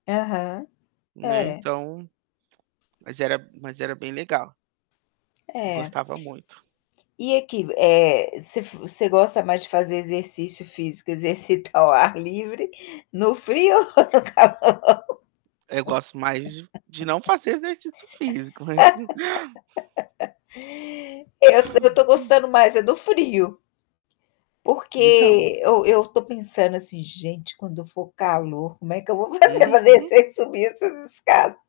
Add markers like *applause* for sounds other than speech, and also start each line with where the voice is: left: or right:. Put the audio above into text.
left: Aham.
right: Né,
left: É.
right: então mas era mas era bem legal. Eu
left: É.
right: gostava muito.
left: E aqui v eh, você f você gosta mais de fazer exercício físico, exercitar ao ar livre, no frio ou no calor?
right: Eu gosto mais de de não fazer exercício físico mas, não
left: *laughs* Eu so eu estou gostando mais é do frio.
right: Então
left: Porque eu eu estou pensando assim: "Gente, quando for calor como é que eu vou fazer para
right: Uhum.
left: descer e subir essas escadas?".